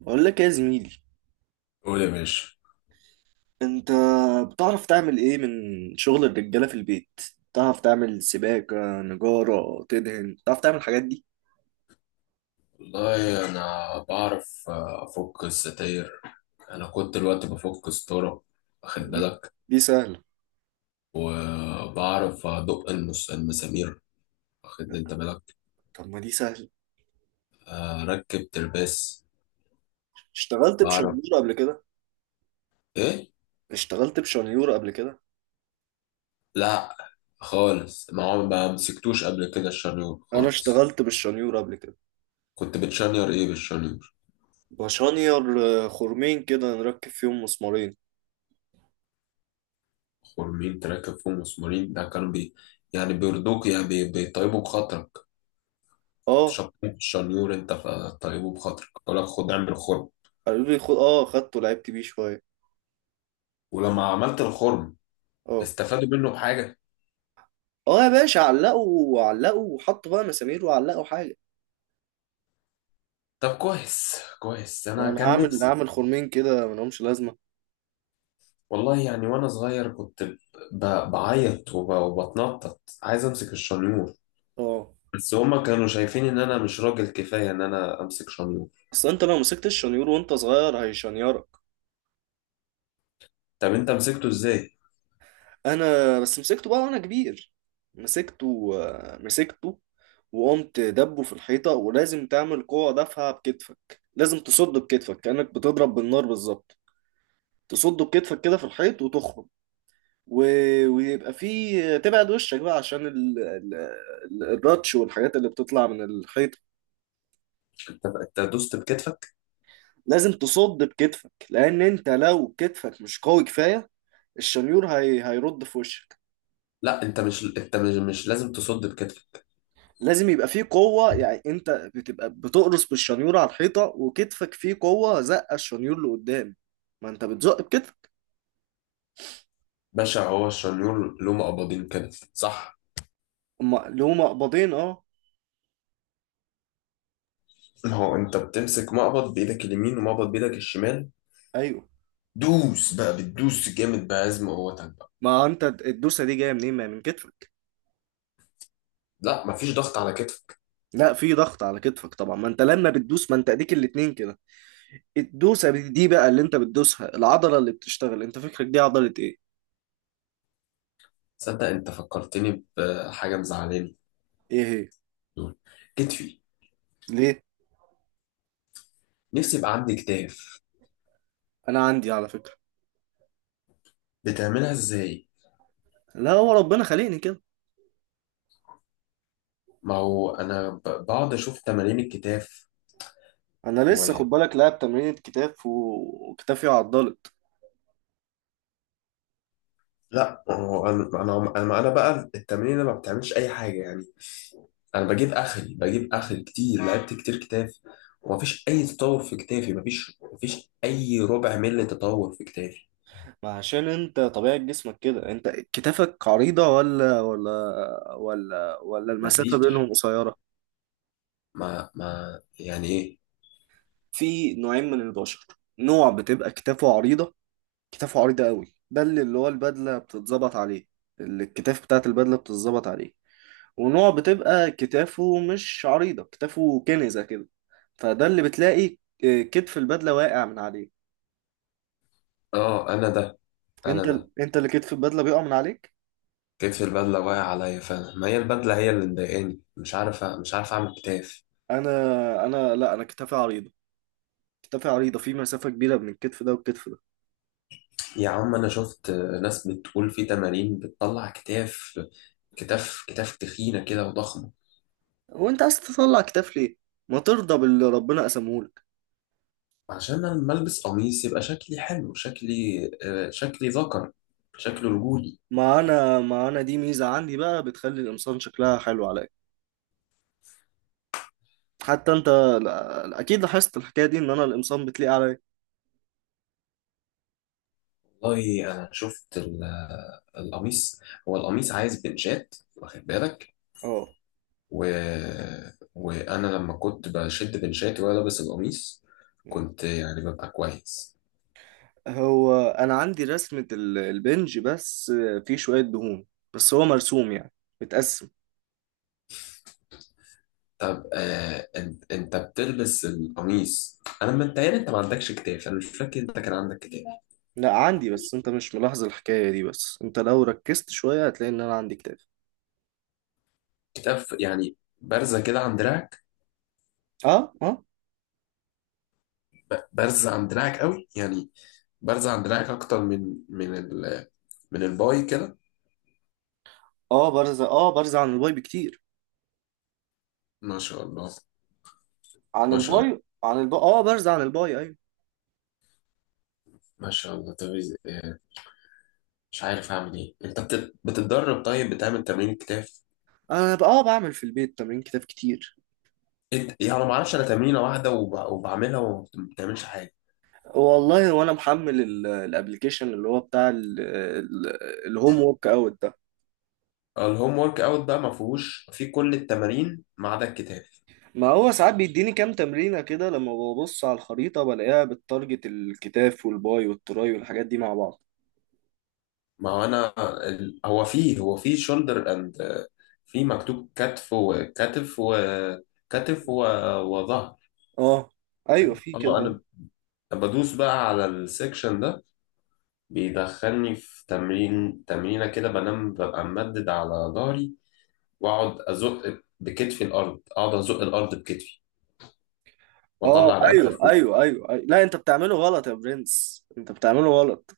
بقول لك إيه يا زميلي. قول يا باشا. انت بتعرف تعمل ايه من شغل الرجاله في البيت؟ بتعرف تعمل سباكه، نجاره، تدهن؟ بتعرف تعمل الحاجات دي؟ والله انا بعرف، افك الستاير. انا كنت الوقت بفك ستاره، واخد دي بالك؟ دي سهله. وبعرف ادق المسامير، واخد انت بالك؟ طب، ما دي سهله. اركب ترباس. اشتغلت بعرف بشنيور قبل كده؟ ايه؟ اشتغلت بشنيور قبل كده؟ لا، خالص، ما مسكتوش قبل كده الشنيور انا خالص. اشتغلت بالشنيور قبل كده. كنت بتشنير ايه بالشنيور؟ بشنير. خرمين كده نركب فيهم مسمارين. خرمين تركب فيهم مسمارين؟ ده كانوا يعني بيرضوك، يعني بيطيبوا بخاطرك. كنت اه، شطين في الشنيور انت فطيبه بخاطرك يقول لك خد اعمل خرم. قالوا لي خد. اه خدته، لعبت بيه شويه. ولما عملت الخرم اه، استفادوا منه بحاجة؟ اه، يا باشا، علقوا، علقوا، وحطوا بقى مسامير وعلقوا حاجه. طب كويس كويس، انا وانا كان هعمل نفسي. هعمل خرمين كده ملهمش لازمه. والله يعني وانا صغير كنت بعيط، وبتنطط عايز امسك الشنيور. اه. بس هما كانوا شايفين ان انا مش راجل كفاية ان انا امسك شنيور. اصل انت لو مسكت الشنيور وانت صغير هيشنيرك. طب انت مسكته ازاي؟ انا بس مسكته بقى وانا كبير. مسكته. وقمت دبه في الحيطة، ولازم تعمل قوة دافعة بكتفك. لازم تصده بكتفك كأنك بتضرب بالنار بالظبط. تصده بكتفك كده في الحيط وتخرج و... ويبقى فيه، تبعد وشك بقى عشان الراتش والحاجات اللي بتطلع من الحيط. انت دوست بكتفك؟ لازم تصد بكتفك، لأن انت لو كتفك مش قوي كفاية الشنيور هيرد في وشك. لا، انت مش انت مش, مش لازم تصد بكتفك. لازم يبقى فيه قوة، يعني انت بتبقى بتقرص بالشنيور على الحيطة، وكتفك فيه قوة زقة الشنيور لقدام. ما انت بتزق بكتفك. باشا، هو الشنيور له مقبضين كده صح؟ اما اللي هما قبضين، اه. ما هو انت بتمسك مقبض بايدك اليمين ومقبض بايدك الشمال، ايوه. دوس بقى، بتدوس جامد بعزم قوتك بقى. ما انت الدوسة دي جاية منين؟ ما هي من كتفك. لا، مفيش ضغط على كتفك. لا، في ضغط على كتفك طبعا. ما انت لما بتدوس، ما انت اديك الاتنين كده. الدوسة دي بقى اللي انت بتدوسها، العضلة اللي بتشتغل انت فكرك دي عضلة ايه؟ تصدق انت فكرتني بحاجه مزعلاني. ايه هي؟ كتفي. ليه؟ نفسي يبقى عندي كتاف. انا عندي، على فكرة. بتعملها ازاي؟ لا، هو ربنا خلقني كده. ما هو انا بقعد اشوف تمارين الكتاف انا لسه، و خد بالك، لاعب تمرينة كتاف و- وكتافي عضلت. لا. هو انا انا انا أنا بقى التمارين ما بتعملش اي حاجه يعني. انا بجيب اخري كتير، لعبت كتير كتاف، ومفيش اي تطور في كتافي، مفيش اي ربع ملي تطور في كتافي. ما عشان انت طبيعة جسمك كده. انت كتافك عريضة ولا المسافة مفيش. بينهم قصيرة؟ ما يعني ايه؟ في نوعين من البشر. نوع بتبقى كتافه عريضة. كتافه عريضة قوي، ده اللي هو البدلة بتتظبط عليه. اللي الكتاف بتاعت البدلة بتتظبط عليه. ونوع بتبقى كتافه مش عريضة، كتافه كنزة كده. فده اللي بتلاقي اه، كتف البدلة واقع من عليه. اه انا ده، انا انت ده. انت اللي كتف البدلة بيقع من عليك. كتف البدله واقع عليا فعلا، ما هي البدله هي اللي مضايقاني، مش عارف اعمل كتاف. انا انا لا انا كتافي عريضة. كتافي عريضة، في مسافة كبيرة بين الكتف ده والكتف ده. يا عم انا شفت ناس بتقول في تمارين بتطلع كتاف، كتاف كتاف تخينه كده وضخمه. وانت عايز تطلع كتاف ليه؟ ما ترضى باللي ربنا قسمهولك. عشان انا لما البس قميص يبقى شكلي حلو، شكلي، شكلي ذكر، شكله رجولي. معانا، دي ميزة عندي بقى بتخلي القمصان شكلها حلو عليا. حتى انت، اكيد لاحظت الحكاية دي ان انا القمصان بتليق عليا. والله انا شفت القميص. هو القميص عايز بنشات، واخد بالك؟ اه. و... وانا لما كنت بشد بنشاتي وانا لابس القميص كنت يعني ببقى كويس. هو انا عندي رسمة البنج بس. في شوية دهون. بس هو مرسوم يعني. متقسم. طب انت بتلبس القميص، انا متهيألي انت ما عندكش كتاف، انا مش فاكر انت كان عندك كتاف. لا، عندي، بس انت مش ملاحظ الحكاية دي. بس انت لو ركزت شوية هتلاقي ان انا عندي كتاف. كتاف يعني بارزه كده عن دراعك؟ اه، اه. بارزه عن دراعك قوي يعني. بارزه عن دراعك اكتر من من الباي كده. اه، برزة. اه برزة عن الواي بكتير. ما شاء الله، عن ما شاء الله، البايو عن البايو اه برزع عن البايو. ايوه. ما شاء الله. طب، مش عارف اعمل ايه. انت بتتدرب؟ طيب بتعمل تمرين الكتاف؟ انا بقى، بعمل في البيت تمرين كتاب كتير. انت يعني ما اعرفش، انا تمرينه واحده وبعملها وما بتعملش حاجه. والله وانا محمل الابليكيشن اللي هو بتاع الهوم ورك اوت ده. الهوم ورك اوت بقى ما فيهوش في كل التمارين ما عدا الكتاف. ما هو ساعات بيديني كام تمرينه كده، لما ببص على الخريطه بلاقيها بالتارجت الكتاف والباي والتراي والحاجات دي مع بعض. ما هو انا هو فيه شولدر اند، في مكتوب كتف وكتف وكتف وظهر. اه، ايوه، في اه، كده. انا بدوس بقى على السكشن ده، بيدخلني في تمرينه كده، بنام، ببقى ممدد على ظهري، واقعد ازق بكتفي الارض، اقعد ازق الارض بكتفي، اه، واطلع رقبتي ايوه، لفوق. ايوه، ايوه، أيوة. لا، انت بتعمله غلط يا برنس. انت بتعمله غلط.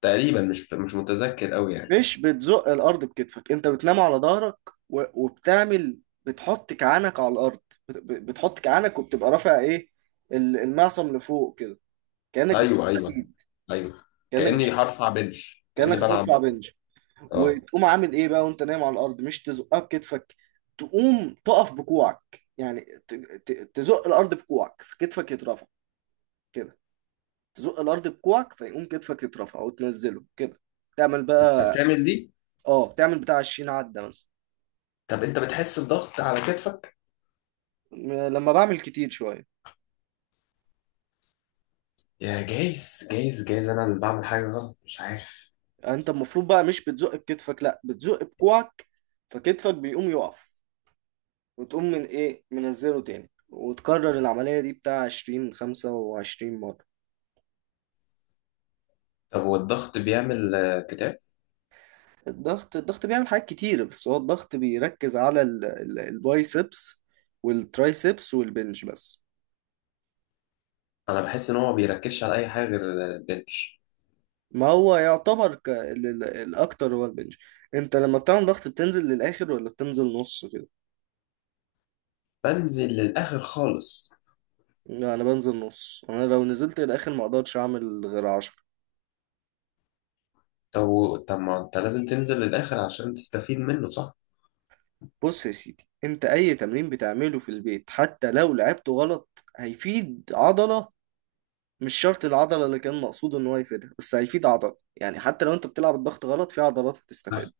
تقريبا مش متذكر قوي يعني. مش بتزق الارض بكتفك. انت بتنام على ظهرك و- وبتعمل، بتحط كعانك على الارض. بتحط كعانك وبتبقى رافع ايه، المعصم لفوق كده. كانك بتشيل ايوه، ايوه، حديد، ايوه. كانك كاني بتشيل هرفع بنش، كاني كانك هترفع بلعب. بنج. اه وتقوم عامل ايه بقى وانت نايم على الارض؟ مش تزقها بكتفك. تقوم تقف بكوعك يعني. تزق الارض بكوعك فكتفك يترفع. كده. تزق الارض بكوعك فيقوم كتفك يترفع وتنزله كده. تعمل انت بقى. بتعمل دي؟ اه، تعمل بتاع 20 عدة مثلا. طب انت بتحس بضغط على كتفك؟ لما بعمل كتير شوية. يا، جايز جايز جايز، انا اللي بعمل حاجه غلط مش عارف. يعني انت المفروض بقى مش بتزق بكتفك، لا بتزق بكوعك. فكتفك بيقوم يقف. وتقوم من ايه منزله تاني، وتكرر العملية دي بتاع 20، 25 مرة. طب هو الضغط بيعمل، كتاف؟ الضغط بيعمل حاجات كتير، بس هو الضغط بيركز على البايسبس والترايسبس والبنج بس. انا بحس ان هو ما بيركزش على اي حاجه غير البنش. ما هو يعتبر الأكتر هو البنج. انت لما بتعمل ضغط بتنزل للآخر ولا بتنزل نص كده؟ بنزل للاخر خالص. لا، انا بنزل نص. انا لو نزلت للاخر ما اقدرش اعمل غير 10. طب، ما انت لازم تنزل للاخر عشان تستفيد منه صح. بص يا سيدي، انت اي تمرين بتعمله في البيت حتى لو لعبته غلط هيفيد عضلة. مش شرط العضلة اللي كان مقصود ان هو يفيدها، بس هيفيد عضلة يعني. حتى لو انت بتلعب الضغط غلط في عضلات هتستفاد.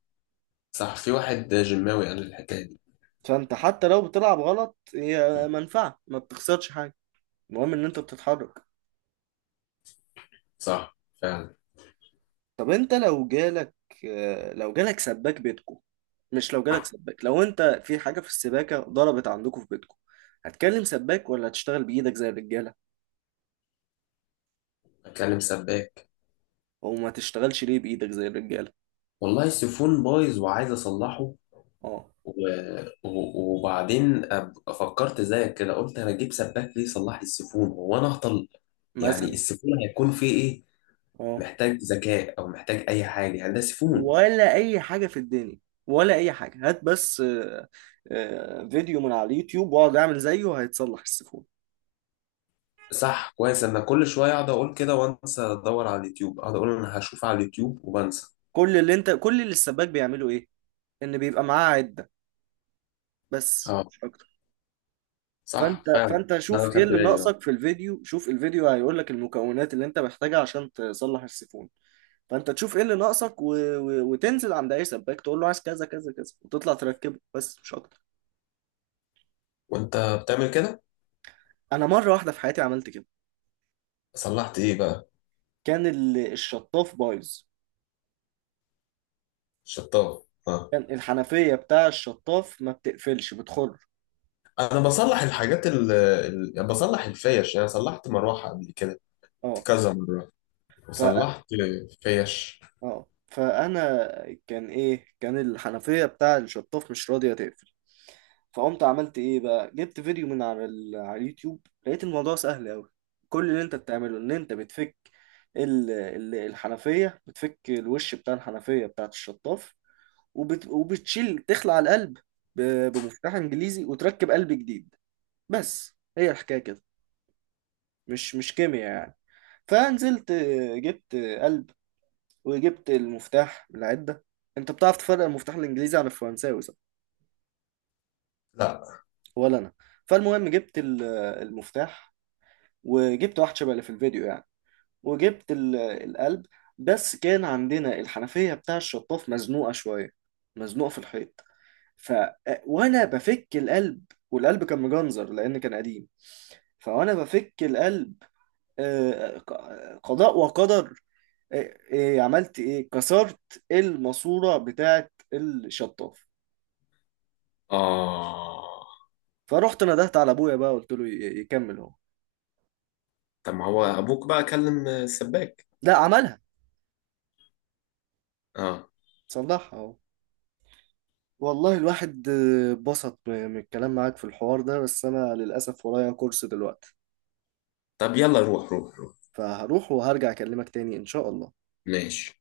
صح، في واحد جماوي قال الحكاية دي. فانت حتى لو بتلعب غلط هي منفعة، ما بتخسرش حاجة. المهم ان انت بتتحرك. صح فعلا. طب انت لو جالك، اه، لو جالك سباك بيتكو. مش لو جالك سباك، لو انت في حاجة في السباكة ضربت عندكم في بيتكو، هتكلم سباك ولا هتشتغل بإيدك زي الرجالة؟ بتكلم سباك. او ما تشتغلش ليه بإيدك زي الرجالة؟ والله السيفون بايظ وعايز اصلحه، اه. و... و... وبعدين فكرت زيك كده قلت انا اجيب سباك ليه يصلح لي السيفون، هو انا اهطل؟ يعني مثلا. السيفون هيكون فيه ايه؟ اه. محتاج ذكاء او محتاج اي حاجه؟ يعني ده سيفون. ولا اي حاجه في الدنيا. ولا اي حاجه. هات بس فيديو من على اليوتيوب واقعد اعمل زيه، هيتصلح السيفون. صح، كويس، انا كل شويه اقعد اقول كده وانسى، ادور على اليوتيوب اقعد اقول انا هشوف على اليوتيوب وبنسى. كل اللي السباك بيعمله ايه؟ ان بيبقى معاه عده، بس اه. مش اكتر. فانت صح فعلا. فانت ده شوف انا ايه خدت اللي بالي، اه. ناقصك في الفيديو. شوف الفيديو، هيقول لك المكونات اللي انت محتاجها عشان تصلح السيفون. فانت تشوف ايه اللي ناقصك وتنزل عند اي سباك تقول له عايز كذا كذا كذا، وتطلع تركبه بس مش اكتر. وانت بتعمل كده؟ انا مره واحده في حياتي عملت كده. صلحت ايه بقى؟ كان الشطاف بايظ. شطاف، اه. كان الحنفية بتاع الشطاف ما بتقفلش، بتخر. انا بصلح الحاجات يعني بصلح الفيش، يعني صلحت مروحه قبل كده اه. كذا مره، ف وصلحت فيش. اه فانا كان ايه؟ كان الحنفية بتاع الشطاف مش راضية تقفل. فقمت عملت ايه بقى؟ جبت فيديو من على اليوتيوب، لقيت الموضوع سهل قوي. كل اللي انت بتعمله ان انت بتفك الحنفية، بتفك الوش بتاع الحنفية بتاعت الشطاف. وبتشيل، تخلع القلب ب... بمفتاح انجليزي، وتركب قلب جديد. بس هي الحكاية كده. مش كيمياء يعني. فنزلت، جبت قلب. وجبت المفتاح من العدة. انت بتعرف تفرق المفتاح الانجليزي عن الفرنساوي، صح؟ لا، ولا انا. فالمهم جبت المفتاح. وجبت واحد شبه اللي في الفيديو يعني. وجبت القلب. بس كان عندنا الحنفية بتاع الشطاف مزنوقة شوية، مزنوقة في الحيط. ف آه، وانا بفك القلب، والقلب كان مجنزر لان كان قديم. فوانا بفك القلب، قضاء وقدر. إيه، إيه عملت، ايه كسرت الماسوره بتاعه الشطاف. آه. فرحت ندهت على ابويا بقى، قلت له يكمل اهو. طب ما هو أبوك بقى كلم السباك. لا، عملها. آه. صلحها اهو. والله الواحد اتبسط من الكلام معاك في الحوار ده، بس انا للاسف ورايا كورس دلوقتي. طب يلا، روح روح روح. فهروح وهرجع اكلمك تاني ان شاء الله. ماشي.